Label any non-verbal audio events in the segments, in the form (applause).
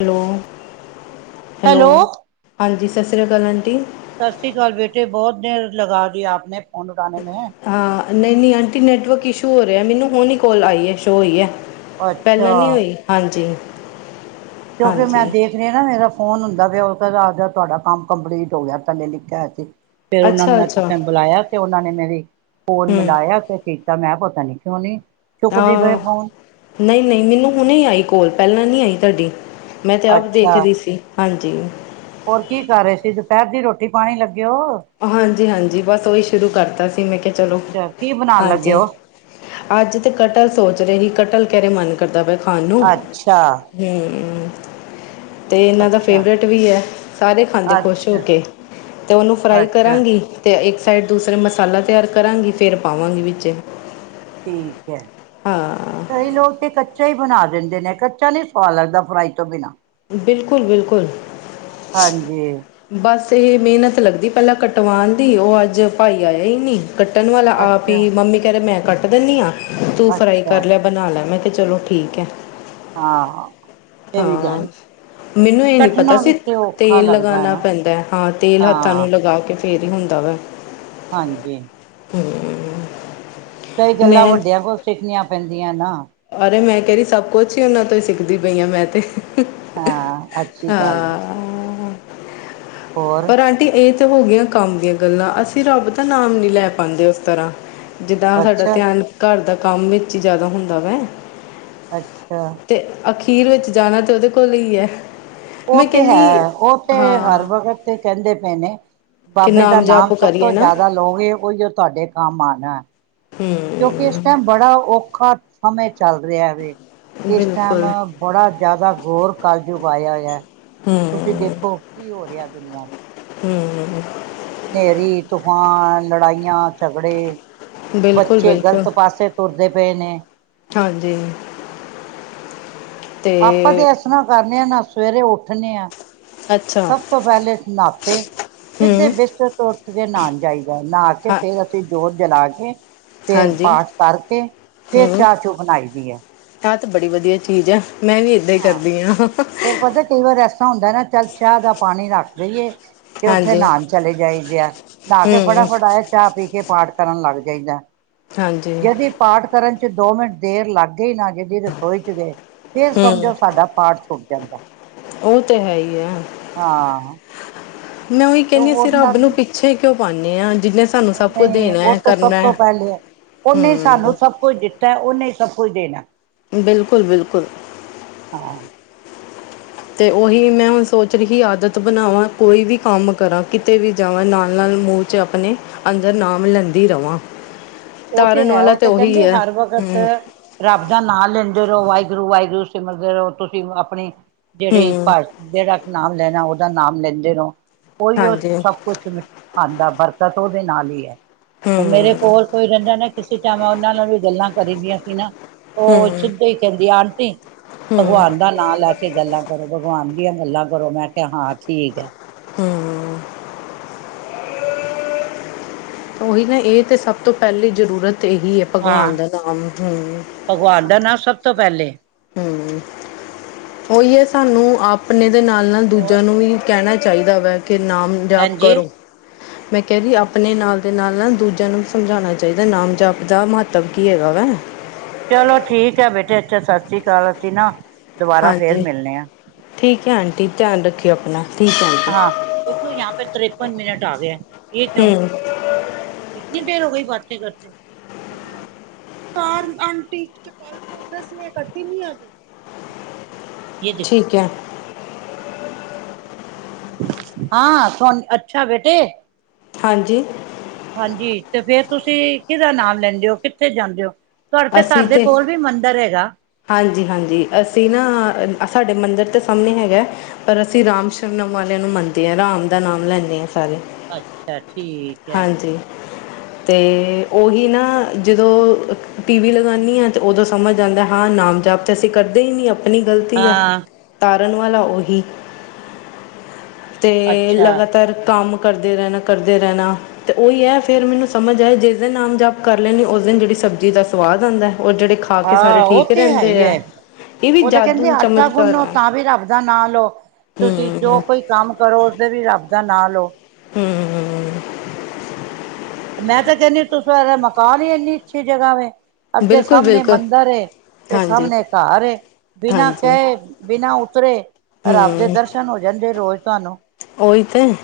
Hello, hello ਹਾਂਜੀ, ਸਤਿ ਸ਼੍ਰੀ ਅਕਾਲ ਆਂਟੀ। ਸਤਿ ਸ੍ਰੀ ਅਕਾਲ, ਬੇਟੇ ਬਹੁਤ ਦੇਰ ਲਗਾ ਦੀ ਆਪ ਨੇ ਫੋਨ ਉਠਾਨੇ ਮੇਂ। ਹਾਂ, ਨਹੀਂ ਨਹੀਂ ਆਂਟੀ ਨੈਟਵਰਕ ਇਸ਼ੂ ਹੋ ਰਿਹਾ। ਮੈਨੂੰ ਹੁਣ ਹੀ ਕੋਲ ਆਈ ਹੈ, ਸ਼ੋਅ ਹੋਈ ਹੈ। ਅੱਛਾ ਪਹਿਲਾਂ ਨੀ ਹੋਈ? ਹਾਂਜੀ। ਕਿਉਂਕਿ ਹਾਂਜੀ ਮੈਂ ਦੇਖ। ਜਿਹੜਾ ਮੇਰਾ ਫੋਨ ਹੁੰਦਾ ਪਿਆ, ਉਹ ਪਹਿਲਾਂ ਕਹਿੰਦਾ ਤੁਹਾਡਾ ਕੰਮ ਕੰਪਲੀਟ ਹੋ ਗਿਆ, ਥੱਲੇ ਲਿਖਿਆ ਹੋਇਆ ਸੀ। ਫੇਰ ਉਹਨਾਂ ਨੂੰ ਅੱਛਾ ਮੈਂ ਅੱਛਾ ਕਿਸੇ ਨੂੰ ਬੁਲਾਇਆ। ਤੇ ਉਹਨਾਂ ਨੇ ਮੇਰੀ, ਫੋਨ ਹਮ ਮਿਲਾਇਆ ਤੇ ਕੀਤਾ ਮੈਂ ਪਤਾ ਨੀ ਕਿਉਂ ਨਹੀਂ। ਹਾਂ, ਨਈਂ-ਨਈਂ ਮੈਨੂੰ ਹੁਣੇ ਆਈ ਕੋਲ ਪਹਿਲਾਂ ਨਹੀਂ ਆਈ ਤੁਹਾਡੀ। ਮੈਂ ਤਾਂ ਆਪ ਦੇਖ ਅੱਛਾ ਰਹੀ ਸੀ, ਹਾਂਜੀ। ਹੋਰ ਕੀ ਕਰ ਰਹੇ ਸੀ, ਦੁਪਹਿਰ ਦੀ ਰੋਟੀ-ਪਾਣੀ ਲੱਗੇ ਓ? ਹਾਂਜੀ-ਹਾਂਜੀ, ਬਸ ਉਹੀ ਸ਼ੁਰੂ ਕਰਤਾ ਸੀ ਮੈਂ ਕਿਹਾ ਚਲੋ, ਅੱਛਾ ਕੀ ਬਣਾਉਣ ਲੱਗੇ ਹਾਂਜੀ। ਹੋ ਅੱਜ ਤੇ ਕਟਲ ਸੋਚ ਰਹੀ ਕਟਲ ਕਹਿੰਦੇ ਮਨ ਕਰਦਾ ਪਿਆ ਖਾਣ ਨੂੰ। ਅੱਛਾ ਹੂੰ। ਤੇ ਇਹਨਾਂ ਦਾ ਅੱਛਾ ਫੇਵਰੇਟ ਵੀ ਐ, ਸਾਰੇ ਖਾਂਦੇ ਖੁਸ਼ ਹੋ ਅੱਛਾ ਕੇ, ਤੇ ਉਹਨੂੰ ਫਰਾਈ ਅੱਛਾ ਕਰਾਂਗੀ। ਤੇ ਇੱਕ ਸਾਈਡ ਦੂਸਰੇ ਮਸਾਲਾ ਤਿਆਰ ਕਰਾਂਗੀ ਫੇਰ ਪਾਵਾਂਗੀ ਵਿੱਚ। ਠੀਕ ਐ, ਹਾਂ ਕਈ ਲੋਕ ਤੇ ਕੱਚੇ। ਕੱਚਾ ਈ ਬਣਾ ਦਿੰਦੇ ਨੇ, ਕੱਚਾ ਨੀ ਸਵਾਦ ਲੱਗਦਾ ਫਰਾਈ ਤੋਂ ਬਿਨਾਂ। ਬਿਲਕੁਲ-ਬਿਲਕੁਲ। ਹਾਂਜੀ। ਬਸ ਇਹ ਮਿਹਨਤ ਲੱਗਦੀ ਪਹਿਲਾਂ ਕਟਵਾਉਣ ਦੀ, ਉਹ ਅੱਜ ਭਾਈ ਆਇਆ ਹੀ ਨਹੀਂ। ਕੱਟਣ ਵਾਲਾ ਆਪ ਹੀ, ਅੱਛਾ ਮੰਮੀ ਕਹਿ ਰਹੇ ਮੈਂ ਕੱਟ ਦੇਨੀ ਆਂ, ਤੂੰ ਫਰਾਈ ਅੱਛਾ ਕਰ ਲੈ। ਬਣਾ ਲੈ। ਮੈਂ ਕਿਹਾ ਚਲੋ ਠੀਕ ਹੈ। ਹਾਂ, ਇਹ ਵੀ ਹਾਂ ਜਾਣੀ। ਮੈਨੂੰ ਇਹ ਨੀ ਪਤਾ ਸੀ ਤੇਲ ਲੱਗਦਾ ਲਗਾਉਣਾ ਨਾ ਪੈਂਦਾ ਹੈ, ਹਾਂ ਤੇਲ ਹੱਥਾਂ ਹਾਂ ਨੂੰ ਲਗਾ ਕੇ। ਫਿਰ ਈ ਹੁੰਦਾ ਵਾ। ਹਾਂਜੀ। ਕਈ ਗੱਲਾਂ ਮੈਂ ਵੱਡਿਆਂ ਕੋਲੋਂ ਸਿੱਖਣੀਆਂ ਪੈਂਦੀਆਂ ਨਾ। ਅਰੇ ਮੈਂ ਕਹਿ ਰਹੀ ਸਭ ਕੁਛ ਹੀ ਉਹਨਾਂ ਤੋਂ ਹੀ ਸਿੱਖਦੀ ਪਈ ਹਾਂ, ਮੈਂ ਤੇ। ਹਾਂ ਅੱਛੀ ਗੱਲ ਹੈ ਹਾਂ, ਹੋਰ ਪਰ ਆਂਟੀ। ਆਂਟੀ ਇਹ ਤੇ ਹੋ ਗਈਆਂ ਕੰਮ ਦੀਆਂ ਗੱਲਾਂ, ਅਸੀਂ ਰੱਬ ਦਾ ਨਾਮ ਨੀ ਲੈ ਪਾਉਂਦੇ ਉਸ ਤਰ੍ਹਾਂ। ਜਿੱਦਾਂ ਸਾਡਾ ਅੱਛਾ ਧਿਆਨ ਘਰ ਦਾ ਕੰਮ ਵਿੱਚ ਹੀ ਜ਼ਿਆਦਾ ਹੁੰਦਾ ਵੈ। ਅੱਛਾ। ਤੇ ਅਖੀਰ ਵਿੱਚ ਜਾਣਾ ਤਾਂ ਉਹਦੇ ਕੋਲ ਹੀ ਹੈ। ਉਹ ਮੈਂ ਤੇ ਕਹਿੰਦੀ ਹੈ, ਉਹ ਤੇ ਹਰ ਹਾਂ ਵਕਤ। ਤੇ ਕਹਿੰਦੇ ਪਏ ਨੇ, ਕਿ ਬਾਬੇ ਦਾ ਨਾਮ ਜਾਪ ਸਭ ਕਰੀਏ ਤੋਂ ਨਾ ਜ਼ਿਆਦਾ ਲਓਗੇ। ਉਹੀ ਓ ਤੁਹਾਡੇ ਕੰਮ ਆਨਾ। ਹਮ। ਕਿਉਂਕਿ ਇਸ ਟਾਈਮ ਬੜਾ ਔਖਾ ਸਮੇਂ ਚੱਲ ਰਿਹਾ ਵੇ। ਇਸ ਟਾਈਮ ਬਿਲਕੁਲ ਬੜਾ ਜਿਆਦਾ ਘੌਰ ਕਲਜੁਗ ਆਇਆ ਹੋਇਆ। ਹਮ। ਤੁਸੀਂ ਦੇਖੋ, ਕੀ ਹੋ ਰਿਹਾ ਦੁਨੀਆਂ 'ਚ। ਹਮ ਹਮ। ਹਨੇਰੀ, ਤੂਫਾਨ, ਲੜਾਈਆਂ-ਝਗੜੇ, ਬਿਲਕੁਲ ਬੱਚੇ ਬਿਲਕੁਲ ਗਲਤ ਪਾਸੇ। ਤੁਰਦੇ ਪਏ ਨੇ। ਹਾਂਜੀ। ਤੇ ਆਪਾਂ ਤੇ ਇਸ ਤਰ੍ਹਾਂ ਕਰਨੇ ਆ ਨਾ, ਸਵੇਰੇ ਉੱਠਣੇ ਆਂ। ਅੱਛਾ ਸਭ ਤੋਂ ਪਹਿਲੇ ਨਾਤੇ, ਸਿੱਧੇ ਹੂੰ ਬਿਸਤਰ ਤੋਂ ਉੱਠ ਕੇ ਨਹਾਉਣ ਜਾਈਦਾ। ਨਹਾ ਕੇ, ਹਾਂ ਫੇਰ ਅਸੀਂ ਜੋਤ ਜਲਾ ਕੇ। ਫੇਰ ਹਾਂਜੀ ਪਾਠ ਕਰਕੇ ਫੇਰ ਚਾਹ-ਚੂ ਬਣਾਈ ਦੀ ਹੈ। ਐ ਤੇ ਬੜੀ ਵਧੀਆ ਚੀਜ਼ ਐ, ਮੈਂ ਵੀ ਏਦਾਂ ਹੀ ਕਰਦੀ ਹਾਂ। ਤੇ ਪਤਾ ਕਈ ਵਾਰ ਏਸ ਤਰ੍ਹਾਂ। ਏਦਾਂ ਹੁੰਦਾ ਨਾ, ਚੱਲ ਚਾਹ ਦਾ ਪਾਣੀ ਰੱਖ ਦੇਈਏ। ਤੇ ਉੱਥੇ ਹਾਂਜੀ ਨਹਾਨ ਚਲੇ ਜਾਈਦਾ ਨਹਾ ਕੇ ਹੂੰ ਫਟਾਫਟ ਆਏ ਚਾਹ ਪੀ ਕੇ ਪਾਠ ਕਰਨ ਲੱਗ ਜਾਈਦਾ। ਹਾਂਜੀ ਜਦੀ ਪਾਠ ਕਰਨ ਚ ਦੋ ਮਿੰਟ ਦੇਰ ਲੱਗ। ਜੇ ਲੱਗ ਗਈ ਰਸੋਈ ਚ ਦੇ ਫਿਰ ਸਮਝੋ ਹੂੰ ਸਾਡਾ ਪਾਠ ਛੁੱਟ ਜਾਂਦਾ। ਉਹ ਤੇ ਹੈ ਹੀ ਆ। ਹਾਂ। ਮੈਂ ਉਹੀ ਤੇ ਕਹਿੰਦੀ ਹੋਰ ਅਸੀਂ ਰੱਬ ਨਾਲ ਨੂੰ ਪਿੱਛੇ ਕਿਉਂ ਪਾਉਨੇ ਹਾਂ। ਜਿੰਨੇ ਨਹੀਂ ਨਹੀਂ, ਉਹ ਤੇ ਸਭ ਤੋਂ ਪਹਿਲੇ ਹੈ, ਉਹਨੇ ਸਾਨੂੰ ਹੂੰ ਸਭ ਕੁਝ ਦਿੱਤਾ ਉਹਨੇ ਹੀ ਸਭ ਕੁਝ ਦੇਣਾ। ਬਿਲਕੁਲ ਬਿਲਕੁਲ। ਹਾਂ। ਤੇ ਉਹੀ ਮੈਂ ਹੁਣ ਸੋਚ ਰਹੀ ਆਦਤ ਬਣਾਵਾਂ, ਕੋਈ ਵੀ ਕੰਮ ਕਰਾਂ, ਕਿਤੇ ਵੀ ਜਾਵਾਂ ਨਾਲ-ਨਾਲ ਮੂੰਹ। 'ਚ ਆਪਣੇ ਅੰਦਰ ਨਾਮ ਲੈਂਦੀ ਰਵਾਂ। ਉਹ ਤੇ ਤਾਰਨ ਹੈ। ਵਾਲਾ ਉਹ ਤਾਂ ਤੇ ਉਹੀ ਕਹਿੰਦੇ ਹੈ ਹਰ ਵਕਤ ਹੂੰ ਰੱਬ ਦਾ ਨਾਂ ਲੈਂਦੇ ਰਹੋ। ਵਾਹਿਗੁਰੂ ਵਾਹਿਗੁਰੂ ਸਿਮਰਦੇ ਰਹੋ। ਤੁਸੀਂ ਆਪਣੀ ਜਿਹੜੀ ਹੂੰ ਭਾਸ਼ ਜਿਹੜਾ ਨਾਮ ਲੈਣਾ। ਉਹਦਾ ਨਾਮ ਲੈਂਦੇ ਰਹੋ। ਉਹੀ ਉਹ ਹਾਂਜੀ ਸਬ ਕੁਛ ਆਉਂਦਾ ਬਰਕਤ ਉਹਦੇ ਨਾਲ ਹੀ ਹੈ। ਹੁਣ ਮੇਰੇ ਕੋਲ ਕੋਈ ਰਹਿੰਦਾ ਨਾ ਕਿਸੇ ਟਾਈਮ ਉਹਨਾਂ ਨਾਲ ਵੀ ਗੱਲਾਂ ਕਰੀ ਦੀਆਂ ਸੀ ਨਾ। ਉਹ ਤੇ ਕਹਿੰਦੀ ਆਂਟੀ। ਭਗਵਾਨ ਹੂੰ-ਹੂੰ-ਹੂੰ-ਹੂੰ ਦਾ ਨਾਂ ਲੈ ਕੇ ਗੱਲਾਂ ਕਰੋ ਭਗਵਾਨ ਦੀਆਂ ਗੱਲਾਂ ਕਰੋ ਮੈਂ ਕਿਹਾ ਹਾਂ ਠੀਕ ਹੈ। ਹਮ। ਉਹੀ ਨਾ ਇਹ ਤੇ ਸਭ ਤੋਂ ਪਹਿਲੀ ਜ਼ਰੂਰਤ ਇਹੀ ਹੈ ਹਾਂ ਭਗਵਾਨ ਦਾ ਨਾਮ ਹਮ। ਭਗਵਾਨ ਦਾ ਨਾਮ ਸਭ ਤੋਂ ਪਹਿਲੇ। ਹਮ ਉਹੀ ਹੈ ਸਾਨੂੰ ਆਪਣੇ ਦੇ ਨਾਲ ਨਾਲ ਹੋਰ ਦੂਜਿਆਂ ਨੂੰ ਵੀ। ਕਹਿਣਾ ਚਾਹੀਦਾ ਵਾ ਕਿ ਨਾਮ ਜਪ ਕਰੋ। ਹ। ਮੈਂ ਕਹਿ ਰਹੀਂ, ਆਪਣੇ ਨਾਲ ਦੇ ਨਾਲ ਨਾ ਦੂਜਿਆਂ ਨੂੰ ਸਮਝਾਉਣਾ ਚਾਹੀਦਾ, ਨਾਮ -ਜਪ ਦਾ ਮਹਾਤਮ ਕੀ ਹੈਗਾ ਵਾ। ਚਲੋ ਠੀਕ ਹੈ ਬੇਟੇ, ਅੱਛਾ ਸਤਿ ਸ੍ਰੀ ਅਕਾਲ, ਅਸੀਂ ਨਾ ਦੁਬਾਰਾ ਫੇਰ ਹਾਂਜੀ, ਮਿਲਣੇ ਆ ਠੀਕ ਹੈ ਆਂਟੀ, ਧਿਆਨ ਰੱਖਿਓ ਆਪਣਾ। ਠੀਕ ਹੈ ਆਂਟੀ ਹਾਂ ਤੂੰ, ਜਹਾ ਪੇ ਤ੍ਰਰੇਪਨ ਮਿੰਟ ਹਟਾ ਦੇ, ਜੇ ਕਿਉਂ? ਹੂੰ ਏਤਨੀ ਦੇਰ ਹੋ, ਗਈ ਬਾਤ ਕਰਤੇ। ਚਾਰ ਕ ਪ੍ਰੋਗਸ ਨੇ ਕੱਢ ਨੀ ਆਦੀ। (inaudible) ਇਹ ਠੀਕ ਹੈ। ਹ। (unintelligible) ਹਾਂ, ਸੁਣ, ਅੱਛਾ ਬੇਟੇ। ਹਾਂਜੀ। ਹਾਂਜੀ, ਤੇ ਫੇਰ ਤੁਸੀਂ ਕਿਹਦਾ ਨਾਮ ਲੈਂਦੇ ਹੋ, ਕਿੱਥੇ ਜਾਂਦੇ ਹੋ ਤੁਹਾਡੇ, ਤੇ ਘਰ ਦੇ ਕੋਲ ਵੀ, ਮੰਦਿਰ ਹੈਗਾ। ਹਾਂਜੀ -ਹਾਂਜੀ ਅਸੀਂ ਨਾ, ਸਾਡੇ ਮੰਦਿਰ ਦੇ ਸਾਹਮਣੇ ਹੈਗਾ। ਪਰ ਅਸੀਂ, ਰਾਮ ਹਾਂ ਸ਼ਵਨਮ ਵਾਲਿਆਂ ਨੂੰ ਮੰਨਦੇ ਹਾਂ। ਰਾਮ ਦਾ ਨਾਮ ਲੈਂਦੇ, ਹਾਂ ਸਾਰੇ। ਅੱਛਾ, ਠੀਕ ਹੈ। ਹਾਂਜੀ ਤੇ, ਉਹੀ ਨਾ ਜਦੋਂ ਟੀ, ਵੀ, ਲਗਾਉਂਦੀ ਹਾਂ ਤੇ ਉਦੋਂ ਸਮਝ ਆਉਦੀਂ ਹਾਂ, ਨਾਮ -ਜਪ ਤੇ ਅਸੀਂ ਕਰਦੇ ਹੀ ਨਹੀਂ, ਆਪਣੀ ਗ਼ਲਤੀ ਹੈ। ਹਾਂ ਤਾਰਨ ਵਾਲਾ ਉਹੀ, ਤੇ ਅੱਛਾ ਲਗਾਤਾਰ ਕੰਮ ਕਰਦੇ ਰਹਿਣਾ, ਕਰਦੇ ਰਹਿਣਾ। ਤੇ ਉਹੀ ਹੈ ਫੇਿਰ, ਮੈਨੂੰ ਸਮਝ ਆਏ, ਜਿਸ ਦਿਨ ਨਾਮ ਜਪ ਕਰ ਲੈਂਣੀ ਉਸ ਦਿਨ, ਜਿਹੜੀ ਸਬਜ਼ੀ ਦਾ ਸਵਾਦ, ਆਉਦਾ ਜਿਹੜੇ ਖਾ ਕੇ ਸਾਰੇ ਆ, ਉਹ ਠੀਕ ਤੇ ਹੈ ਰਹਿੰਦੇ ਹੀ ਹੈ। ਆ ਇਹ ਵੀ ਉਹ ਤਾਂ ਕਹਿੰਦੇ, ਜਾਦੂ ਆਟਾ ਚਮਤਕਾਰ ਗੁੰਨੋ ਹੈ ਤਾਂ ਵੀ ਰੱਬ ਦਾ ਨਾ ਲਓ ਤੁਸੀਂ, ਜੋ ਹੂੰ, ਕੋਈ ਕੰਮ ਜ਼ੋ ਕਰੋ, ਓਧਰ ਵੀ ਰੱਬ ਦਾ ਨਾ ਲਓ। ਤੇ ਮੈਂ ਤਾਂ ਕਹਿੰਦੀ, ਤੁਸਾਂ ਦਾ ਮਕਾਨ ਹੀ ਇੰਨੀ ਅੱਛੀ, ਜਗ੍ਹਾ ਵ ਅੱਗੇ ਸਾਹਮਣੇ, ਬਿਲਕੁਲ-ਬਿਲਕੁਲ, ਮੰਦਿਰ ਏ ਹਾਂਜੀ। ਸਾਹਮਣੇ ਘਰ ਏ ਬਿਨਾਂ ਹਾਂਜੀ, ਕਹੇ ਬਿਨਾਂ ਉਤਰੇ, ਰੱਬ ਦੇ ਦਰਸ਼ਨ ਹੋ ਜਾਂਦੇ ਰੋਜ਼ ਤੁਹਾਨੂੰ। ਓਹੀ ਤੇ।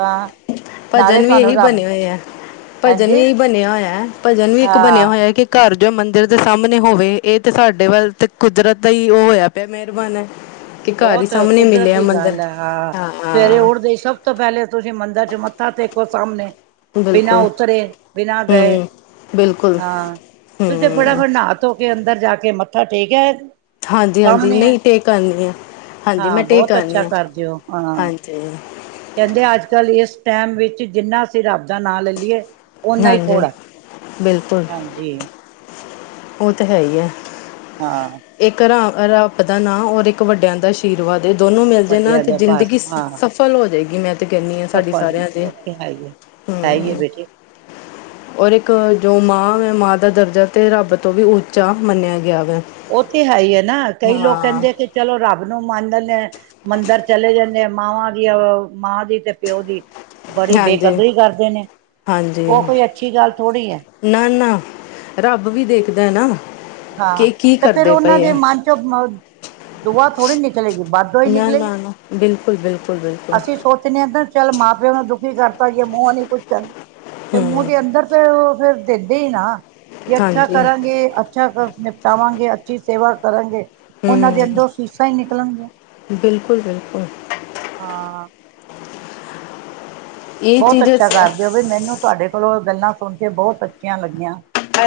ਆਾਂ। ਭਜਨ ਵੀ ਇਹੀ ਬਣੇ ਹੋਏ ਹੈ, ਭਜਨ ਵੀ ਹਾਂਜੀ ਇਹੀ ਬਣਿਆ ਹੋਇਆ ਹੈ, ਭਜਨ ਵੀ ਇੱਕ ਬਣਿਆ ਹਾਂ ਹੋਇਆ ਕਿ ਘਰ ਜੋ ਮੰਦਿਰ ਦੇ ਸਾਹਮਣੇ ਹੋਵੇ, ਇਹ ਤੇ ਸਾਡੇ ਵੱਲ ਤੇ ਕੁਦਰਤ ਦਾ, ਹੀ ਉਹ ਹੋਇਆ ਪਿਆ ਮਿਹਰਬਾਨ ਹੈ। ਕਿ ਘਰ ਹੀ ਬਹੁਤ, ਸਾਹਮਣੇ ਕੁਦਰਤ ਮਿਲਿਆ ਦੀ ਮੰਦਿਰ। ਗੱਲ ਹੈ ਆਹ, ਸਵੇਰੇ ਹਾਂ, ਉੱਠਦੇ, ਹੀ ਸਭ ਸਭ ਤੋਂ ਪਹਿਲੇ, ਤੁਸੀਂ ਮੰਦਿਰ ਚ ਮੱਥਾ ਟੇਕੋ ਸਾਹਮਣੇ। ਬਿਨਾਂ ਬਿਲਕੁਲ, ਉਤਰੇ, ਬਿਨਾਂ ਗਏ, ਹੂੰ, ਬਿਲਕੁਲ, ਹਾਂ ਉੇ ਹੂੰ। ਫਟਾਫਟ ਨਾਹ ਕਿਥੋਂ ਕੇ ਅੰਦਰ ਜਾ ਕੇ, ਮੱਥਾ ਟੇਕਿਆ। ਹਾਂਜੀ- ਹਾਂਜੀ ਸਾਹਮਣੇ ਹੈ ਨਹੀਂ ਟੇਕ ਆਨੀ ਆ, ਹਾਂਜੀ ਹਾਂ ਮੈਂ ਟੇਕ ਬਹੁਤ ਅੱਛਾ ਆਨੀ ਕਰਦੇ ਹੋ ਹਾਂ ਹਾਂਜੀ। ਕਹਿੰਦੇ, ਅੱਜ- ਕੱਲ੍ਹ ਇਸ ਟਾਈਮ ਵਿੱਚ, ਜਿੰਨਾ ਅਸੀਂ ਰੱਬ ਦਾ ਨਾਂ ਲੈ ਲਈਏ, ਓਨਾ ਹੀ ਹਾਂਜੀ। ਥੋੜ੍ਹਾ। ਬਿਲਕੁਲ, ਹਾਂਜੀ ਉਹ ਤੇ ਹੈ ਹੀ ਹੈ। ਹਾਂ। ਇੱਕ ਰਾ ਰੱਬ ਦਾ ਨਾਂ, ਔਰ ਇੱਕ ਵੱਡਿਆਂ, ਦਾ ਆਸ਼ੀਰਵਾਦ। ਜੇ ਦੋਨੋ ਮਿਲ ਜਾ ਨਾ, ਵੱਡਿਆਂ ਤੇ ਦਾ ਜ਼ਿੰਦਗੀ ਬਸ ਹਾਂ ਸਫਲ ਹੋ ਜਾਏਗੀ। 'ਮੈਂ ਤੇ ਕਹਿੰਨੀ ਆ ਸਾਡੀ ਸਫਲ ਹੁੰ ਸਾਰਿਆਂ ਦੀ ਉਹ ਤੇ ਹੈ ਹੀ ਹੈ ਹੀਂ ਹੈ ਬੇਟੇ। ਔਰ ਇੱਕ ਜੋ ਮਾਂ ਹੈ, ਮਾਂ ਦਾ ਦਰਜਾ ਤੇ ਰੱਬ ਤੋਂ ਵੀ ਉੱਚਾ ਮੰਨਿਆ, ਗਿਆ ਵਾ। ਉਹ ਤੇ, ਹੈ ਹੀ ਹੈ ਨਾ, ਕਈ ਲੋਕ ਕਹਿੰਦੇ, ਕਿ ਚਲੋ ਰੱਬ ਨੂੰ ਮੰਨਦੇ, ਮੰਦਿਰ ਚਲੇ ਜਾਂਦ, ਮਾਵਾਂ ਦੀ ਮਾਂ ਦੀ, ਤੇ ਪਿਓ ਦੀ। ਬੜੀ, ਹਾਂਜੀ ਬੇਕਦਰੀ ਕਰਦੇ ਨੇ, ਹਾਂਜੀ ਉਹ ਕੋਈ ਅੱਛੀ ਗੱਲ ਥੋੜ੍ਹੀ ਹੈ। ਨਾ- ਨਾ ਰੱਬ ਵੀ ਦੇਖਦਾ ਨਾ। ਹਾਂ, ਕਿ ਕੀ ਤੇ ਫੇਰ ਕਰਦੇ ਉਹਨਾਂ ਪਏ ਦੇ ਆ ਮਨ ਚ ਅ ਦੁਆ ਥੋੜੀ ਨਿਕਲੇਗੀ ਬਦਦੁਆ ਹੀ ਨਾ ਨਿਕਲੇਗੀ ਨਾ ਨਾ ਬਿਲਕੁਲ ਬਿਲਕੁਲ ਬਿਲਕੁਲ ਅਸੀ ਸੋਚਣੇ ਹਾਂ ਚੱਲ ਮਾਂ ਪਿਓ ਨੂੰ ਦੁਖੀ ਕਰਤਾ ਜੇ ਮੂੰਹ ਨੀ ਕੁੱਛ ਕਹਿੰਦੇ ਤੇ ਮੂੰਹ ਦੇ ਅੰਦਰ ਤੇ ਉਹ ਫੇਰ ਦਿੰਦੇ ਹੀ ਨਾ, ਵੀ ਅੱਛਾ ਹਾਂਜੀ ਕਰਾਂਗੇ। ਅੱਛਾ ਕਰ ਨਿਪਟਾਵਾਂਗੇ, ਅੱਛੀ ਸੇਵਾ ਕਰਾਂਗੇ ਉਹਨਾਂ ਦੇ ਹੂੰ ਅੰਦਰੋਂ ਅਸੀਸਾ ਹੀ ਨਿਕਲਣਗੀਆ ਬਿਲਕੁਲ- ਬਿਲਕੁਲ। ਹਾਂ। ਇਹ ਬਹੁਤ ਚੀਜ਼ ਅੱਛਾ ਅਸ- ਕਰਦੇ ਹੋ ਵੀ ਮੈਨੂੰ ਤੁਹਾਡੇ ਕੋਲੋਂ ਗੱਲਾਂ ਸੁਣ ਕੇ ਬਹੁਤ ਅੱਛੀਆਂ ਲੱਗੀਆਂ।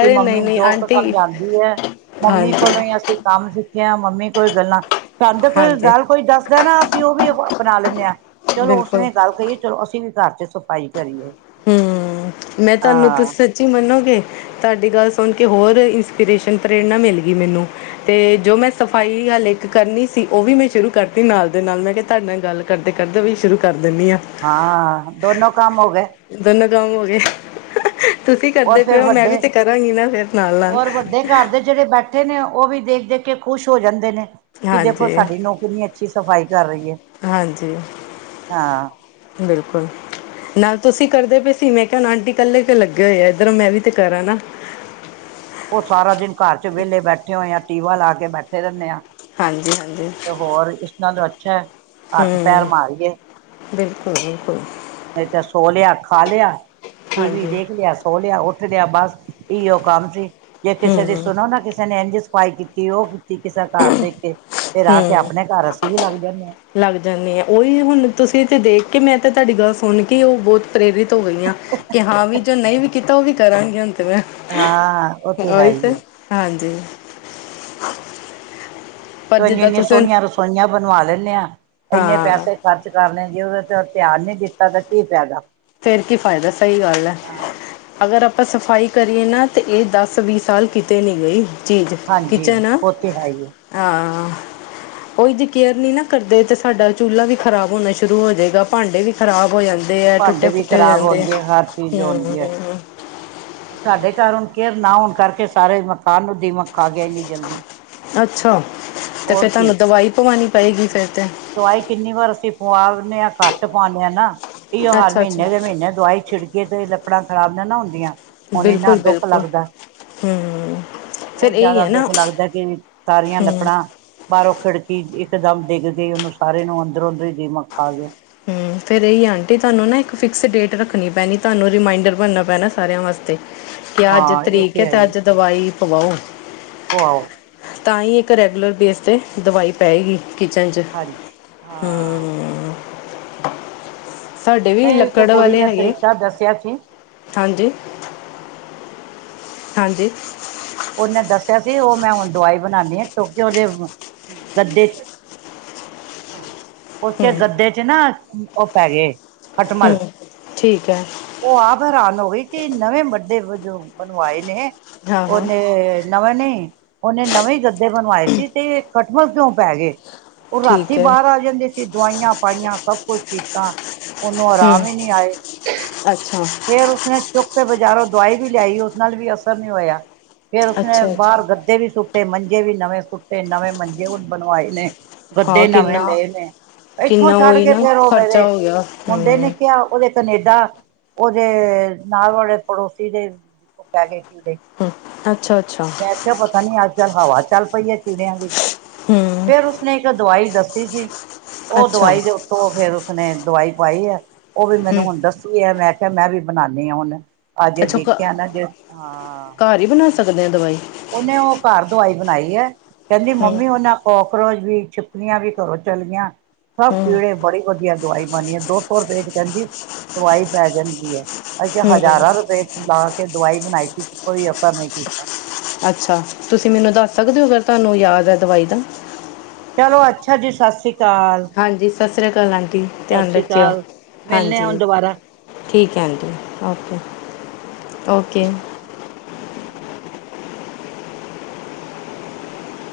ਕਿ ਮੰਮੀ ਨਹੀਂ ਨਹੀਂ ਜੋ ਕੁ ਆਂਟੀ ਸਮਝਾਉਂਦੀ ਹੈ ਮੰਮੀ ਹਾਂਜੀ ਕੋਲੋਂ ਹੀ ਅਸੀਂ ਕੰਮ ਸਿੱਖਿਆ, ਮੰਮੀ ਕੋਲ ਗੱਲਾਂ। ਸਾਨੂੰ ਕੋਈ ਹਾਂਜੀ ਗੱਲ ਕੋਈ ਦੱਸਦਾ ਨਾ ਅਸੀਂ ਉਹ ਵੀ ਅਪਣਾ ਲੈਂਦੇ ਹਾਂ ਚਲੋ ਬਿਲਕੁਲ ਉਸਨੇ ਗੱਲ ਕਹੀ ਚਲੋ ਅਸੀਂ ਵੀ ਘਰ ਚ ਸਫ਼ਾਈ ਕਰੀਏ। ਹਮ, ਮੈਂ ਤੁਹਾਨੂੰ ਹਾਂ ਤੁਸੀਂ ਸੱਚੀ ਮੰਨੋਗੇ। ਤੁਹਾਡੀ ਗੱਲ ਸੁਣ ਕੇ ਹੋਰ ਇੰਸਪੀਰੇਸ਼ਨ ਪ੍ਰੇਰਨਾ ਮਿਲ ਗਈ ਮੈਨੂੰ। ਤੇ ਜੋ ਮੈਂ ਸਫ਼ਾਈ ਹਲੇ ਇੱਕ ਕਰਨੀ ਸੀ ਉਹ ਵੀ ਮੈਂ ਸ਼ੁਰੂ ਕਰਤੀ ਨਾਲ ਦੇ ਨਾਲ ਮੈਂ ਕਿਹਾ ਤੁਹਾਡੇ ਨਾਲ ਗੱਲ ਕਰਦੇ- ਕਰਦੇ ਵੀ ਸ਼ੁਰੂ ਕਰ ਦਿੰਦੀ ਹਾਂ। ਹਾਂ ਦੋਨੋ ਕੰਮ ਹੋ ਗਏ। ਦੋਨੋ ਕੰਮ ਹੋ ਗਏ, ਤੁਸੀਂ ਔਰ ਕਰਦੇ ਫਿਰ ਪਏਓ ਮੈਂ ਵੱਡੇ ਵੀ ਤੇ ਕਰਾਂਗੀ ਨਾ ਫਿਰ ਨਾਲ- ਨਾਲ। ਔਰ ਵੱਡੇ ਘਰ ਦੇ ਜਿਹੜੇ ਬੈਠੇ ਨੇ, ਉਹ ਵੀ ਦੇਖ- ਦੇਖ ਕੇ ਖੁਸ਼ ਹੋ ਜਾਂਦੇ ਨੇ, ਕਿ ਦੇਖੋ ਹਾਂਜੀ ਸਾਡੀ ਨੂੰ ਕਿੰਨੀ ਅੱਛੀ ਸਫ਼ਾਈ ਕਰ ਰਹੀ ਹੈ ਹਾਂਜੀ, ਹਾਂ ਬਿਲਕੁਲ ਨਾਲ ਤੁਸੀਂ ਕਰਦੇ ਪਏ ਸੀ ਮੈਂ ਕਿਹਾ ਆਂਟੀ ਇਕੱਲੇ ਕਿਉੰ ਲੱਗੇ ਹੋਏ ਆ ਇਧਰ ਮੈਂ ਵੀ ਤੇ ਕਰਾਂ ਨਾ ਉਹ ਸਾਰਾ ਦਿਨ ਘਰ ਚ ਵਿਹਲੇ ਬੈਠੇ ਹੋਏ ਆ, ਟੀਵਾ ਲਾ ਕੇ ਬੈਠੇ ਰਹਿੰਦੇ ਆਂ ਹਾਂਜੀ- ਹਾਂਜੀ ਹੋਰ ਇਸ ਨਾਲ ਅੱਛਾ, ਹੱਥ ਪੈਰ ਮਾਰੀਏ ਬ ਕੋਈ (unintelligible) ਨਹੀਂ ਤਾਂ ਸੋ ਲਿਆ, ਖਾ ਲਿਆ, ਟੀ ਵੀ ਹਾਂਜੀ ਦੇਖ ਲਿਆ ਖੋ ਲਿਆ ਉੱਠ ਲਿਆ ਬਸ ਇ ਉਹ ਕੰਮ ਸੀ ਜੇ ਕਿਸੇ ਦੀ ਹੂੰ ਸੁਣੋ ਨਾ ਕਿਸੇ ਨੇ ਇੰਝ ਸਫਾਈ ਕੀਤੀ ਕੀ ਉਹ ਕੀਤੀ ਕਿਸੇ ਘਰ ਦੇਖ ਕੇ, ਫਿਰ ਆ ਕੇ ਹੂੰ ਆਪਣੇ ਘਰ ਅਸੀਂ ਵੀ ਲੱਗ ਜਾਂਦੇ ਹਾਂ ਲੱਗ ਜਾਂਦੇ ਆ ਉਹੀ ਹੁਣ ਤੁਸੀਂ ਤੇ ਦੇਖ ਕੇ ਮੈਂ ਤਾਂ ਤੁਹਾਡੀ ਗੱਲ ਸੁਣ ਕੇ ਉਹ ਬਹੁਤ ਪ੍ਰੇਰਿਤ ਹੋ ਗਈ ਆ ਕਿ ਹਾਂ ਵੀ ਜੋ ਨਹੀਂ ਵੀ ਕੀਤਾ ਉਹ ਵੀ ਕਰਾਂਗੇ ਹੁਣ ਹਾਂ ਉਹ ਹੈ ਓਹੀ ਹੀ ਤੇ ਹੈ ਹਾਂਜੀ। ਪਰ ਤੂੰ ਇੰਨੀ- ਜਿੱਦਾਂ ਇੰਨੀ ਤੁਸੀਂ ਸੋਹਣੀਆਂ ਰਸੋਈਆਂ ਬਣਵਾ ਲੈਂਦੇ ਆ, ਇੰਨੇ ਹਾਂ ਪੈਸੇ ਖਰਚ ਕਰ ਲੇ ਜੇ ਉਹਦੇ ਤੇ ਧਿਆਨ ਨਹੀਂ ਦਿੱਤਾ ਤਾਂ ਕੀ ਫਾਇਦਾ ਫੇਰ ਕੀ ਫਾਇਦਾ, ਸਹੀ ਗੱਲ ਹੈ। ਹਾਂ ਅਗਰ ਆਪਾਂ ਸਫਾਈ ਕਰੀਏ ਨਾ ਤਾਂ ਇਹ ਦਸ -ਵੀਹ ਸਾਲ ਕਿਤੇ ਨਹੀਂ ਗਈ। ਜੀ-ਜੀ ਹਾਂਜੀ ਕਿਚਨ ਆ, ਉਹ ਤੇ ਹੈ ਹੀ ਹੈ ਹਾਂ ਉਹੀ ਤੇ ਕੇਅਰ ਨੀ ਨਾ ਕਰਦੇ ਤੇ ਸਾਡਾ ਚੁਲ੍ਹਾ ਵੀ ਖ਼ਰਾਬ ਹੋਣਾ ਸ਼ੁਰੂ ਹੋ ਜਾਏਗਾ ਭਾਂਡੇ ਵੀ ਖਰਾਬ ਹੋ ਜਾਂਦੇ ਦੇ ਆ, ਟੁੱਟੇ ਫ ਖਰਾਬ ਆਉਂਦੀਆ ਹਰ ਚੀਜ਼ ਆਉਂਦੀ ਹੈ। ਹੁਣ ਤੁਹਾਡੇ ਘਰ ਹੁਣ ਕੇਅਰ ਨਾ ਹੋਣ ਕਰਕੇ ਸਾਰੇ ਮਕਾਨ ਨੂੰ ਦੀਮਕ ਖਾ ਗਈ ਇੰਨੀ ਜਲਦੀ। ਅੱਛਾ, ਤੇ ਹੋਰ ਫੇਰ ਕੀ ਤੁਹਾਨੂੰ ਦਵਾਈ ਪਵਾਉਣੀ ਪਏਗੀ ਫੇਰ ਤੇ ਦਵਾਈ ਕਿੰਨੀ ਵਾਰ ਅਸੀਂ ਪਵਾ ਲੈਂਦੇ ਹਾਂ, ਘੱਟ ਪਾਉਂਦੇ ਹਾਂ ਨਾ ਇਹੀ ਹਰ ਅੱਛਾ ਅੱਛਾ ਮਹੀਨੇ ਦੇ ਮਹੀਨੇ ਦਵਾਈ ਛਿੜ ਕੇ ਤੇ ਲੱਕੜਾਂ ਖਰਾਬ ਨਾ ਨਾ ਹੁੰਦੀਆਂ ਹੁਣ ਇੰਨਾ ਬਿਲਕੁਲ ਦੁੱਖ ਬਿਲਕੁਲ ਲੱਗਦਾ ਹਮ ਫਿਰ ਬਹੁਤ ਇਹੀ ਜ਼ਿਆਦਾ ਹੈ ਨਾ ਦੁੱਖ ਲੱਗਦਾ ਕਿ ਸਾਰੀਆਂ ਹਮ ਲੱਕੜਾਂ ਬਾਹਰੋਂ ਖਿੜਕੀ ਇਕਦਮ ਡਿੱਗ ਗਈ ਉਹਨੂੰ ਸਾਰੇ ਨੂੰ ਅੰਦਰੋਂ ਅੰਦਰੋਂ ਹੀ ਦੀਮਕ ਖਾ ਗਿਆ ਹਮ, ਫਿਰ ਇਹੀ ਆਂਟੀ ਤੁਹਾਨੂੰ ਨਾ ਇੱਕ ਫਿਕਸ ਡੇਟ ਰੱਖਣੀ ਪੈਣੀ ਤੁਹਾਨੂੰ ਰੀਮਾਇਂਡਰ ਬਣਨਾ ਪੈਣਾ ਸਾਰਿਆਂ ਵਾਸਤੇ ਕਿਆ ਅੱਜ ਹਾਂ ਇਹ ਤਰੀਕ ਹੈ ਤੇ ਅੱਜ ਦਵਾਈ ਪਵਾਓ ਹੋ ਆਹੋ ਤਾਂ ਹੀ ਇੱਕ ਰੈਗੂਲਰ ਬੇਸ ਤੇ ਦਵਾਈ ਪਏਗੀ ਕਿਚਨ ਹਾਂਜੀ ਚ'ਹਮ। ਹਾਂ ਸਾਡੇ ਵੀ ਨਹੀਂ ਇੱਕ ਲੱਕੜ ਕੁੜੀ ਵਾਲੇ ਨੇ ਹੈਗੇ। ਤਰੀਕਾ ਦੱਸਿਆ ਸੀ ਹਾਂਜੀ। ਹਾਂਜੀ। ਉਹਨੇ ਦੱਸਿਆ ਸੀ ਉਹ ਮੈਂ ਹੁਣ ਦਵਾਈ ਬਣਾਉਦੀ ਹਾਂ। ਕਿਉਂਕਿ ਉਹਦੇ, ਗੱਦੇ ਹੂੰ ਉਸਕੇ ਗੱਦੇ ਚ' ਨਾ ਉਹ ਪੈ ਗਏ। ਖੱਟ ਮਲ। ਹੂੰ ਠੀਕ ਹੈ ਉਹ ਆਪ ਹੈਰਾਨ ਹੋ ਗਈ। ਕਿ ਨਵੇਂ ਵੱਡੇ ਜੋ ਬਣਵਾਏ ਨੇ। ਹਾਂ ਹਾਂ ਉਹਨੇ ਨਵੇਂ ਨਹੀਂ, ਉਹਨੇ ਨਵੇਂ ਗੱਦੇ ਬਣਵਾਏ ਸੀ ਤੇ ਖਟਮਲ ਕਿਉਂ ਪੈ ਗਏ। ਉਹ ਰਾਤੀ ਠੀਕ ਹੈ ਬਾਹਰ ਆ ਜਾਂਦੇ ਸੀ। ਦਵਾਈਆਂ ਪਾਈਆਂ, ਸਭ ਕੁਛ ਕੀਤਾ। ਉਹਨੂੰ ਹੂੰ ਆਰਾਮ ਹੀ ਨਹੀਂ ਆਏ। ਅੱਛਾ ਫੇਰ ਉਸਨੇ ਚੁੱਪ ਕੇ ਬਾਜ਼ਾਰੋਂ ਦਵਾਈ ਵੀ ਲਿਆਈ ਉਸ ਨਾਲ ਵੀ ਅਸਰ ਨੀ ਹੋਇਆ। ਫੇਰ ਉਸਨੇ ਅੱਛਾ ਬਾਹਰ ਅੱਛਾ ਗ ਕੇ ਵੀ ਸੁੱਟੇ, ਮੰਜੇ ਵੀ ਨਵੇਂ ਸੁੱਟੇ। ਨਵੇਂ ਮੰਜੇ ਹੁਣ ਬਣਵਾਏ ਨੇ। ਹਾਂ ਮੁੰਡੇ ਨਵੇਂ ਕਿੰਨਾ ਲਏ ਨੇ। ਇੱਥੋਂ ਕਿੰਨਾ ਛੱਡ ਉਹੀ ਕੇ ਨਾ ਫੇਰ ਉਹ ਮੇਰੇ ਖਰਚਾ ਹੋ ਗਿਆ ਮੁੰਡੇ ਨੇ ਹੂੰ ਕਿਹਾ, ਉਹਦੇ ਕਨੇਡਾ। ਉਹਦੇ ਨਾਲ ਵਾਲੇ ਪੜੋਸੀ ਦੇ, ਉਹ ਪੈ ਗਏ ਕੀੜੇ। ਹੂੰ, ਅੱਛਾ- ਅੱਛਾ। ਮੈਂ ਕਿਹਾਆ, ਪਤਾ ਨੀ ਅੱਜ ਕੱਲ ਹਵਾ ਚੱਲ ਪਈ ਹੈ ਕੀੜਿਆਂ ਦੀ। ਹੂ ਫਿਰ ਉਸਨੇ ਇੱਕ ਦਵਾਈ ਦੱਸੀ ਸੀ। ਉਹ ਅੱਛਾ ਦਵਾਈ ਦੇ ਉੱਤੋਂ ਫੇਰ ਉਸਨੇ ਦਵਾਈ ਪਾਈ ਹੈ। ਉਹ ਵੀ ਮੈਨੂੰ ਹੂੰ ਹੁਣ ਦੱਸੀ ਹੈ ਮੈਂ ਕਿਹਾ, ਮੈਂ ਵੀ ਬਣਾਉਦੀ ਹਾਂ ਹੁਣ ਅਜੇ ਅੱਛਾ ਘ ਦੇਖਿਆ ਨਾ ਜੇ ਹਾਂ। ਘਰ ਹੀ ਬਣਾ ਸਕਦੇ ਹਾਂ ਦਵਾਈ। ਉਹਹਨੇ ਉਹ ਘਰ ਦਵਾਈ ਬਣਾਈ ਹੈ। ਕਹਿੰਦੀ ਹੂੰ ਮੰਮੀ ਉਹਨਾ ਕਾਕਰੋਚ ਵੀ ਛੁਪਕੀਲਆਂ ਵੀ ਕਰੋ ਚੱਲ ਗੀਆਂ। ਸਭ ਹੂੰ ਕੀੜੇ ਬੜੀ ਵਧੀਆ ਦਵਾਈ ਬਨੀਦੀ ਹੈ। ਦੋ ਸੌ ਰੁਪਏ 'ਚ ਕਹਿੰਦੀ ਦਵਾਈ ਪੈ ਜਾਂਦੀ ਹੈ। ਅੱਸੀ ਹੂੰ ਹਜ਼ਾਰਾਂ ਰੁਪਏ ਲਾ ਕੇ ਦਵਾਈ ਬਣਾਈ ਸੀ ਤੇ ਕੋਈ ਅਸਰ ਨਹੀ ਕੀਤਾ। ਅਛਾ। ਤੁਸੀ ਮੈਨੂੰ ਦੱਸ ਸਕਦੇ ਹੋ ਅਗਰ ਤੁਹਾਨੂੰ ਯਾਦ ਹੈ ਦਵਾਈ ਦਾ ਚਲੋ ਅਛਾ ਜੀ। ਸਤਿ ਸ੍ਰੀ ਅਕਾਲ। ਹਾਂਜੀ, ਸਤਿ ਸ਼੍ਰੀ ਅਕਾਲ ਆਂਟੀ। ਸਤਿ ਧਿਆਨ ਸ੍ਰੀ ਰੱਖਿਓ। ਅਕਾਲ ਮਿਲਣੇ ਆ ਹੁਣ ਹਾਂਜੀ। ਦੁਬਾਰਾ ਠੀਕ ਹੈ ਆਂਟੀ। Okay- okay.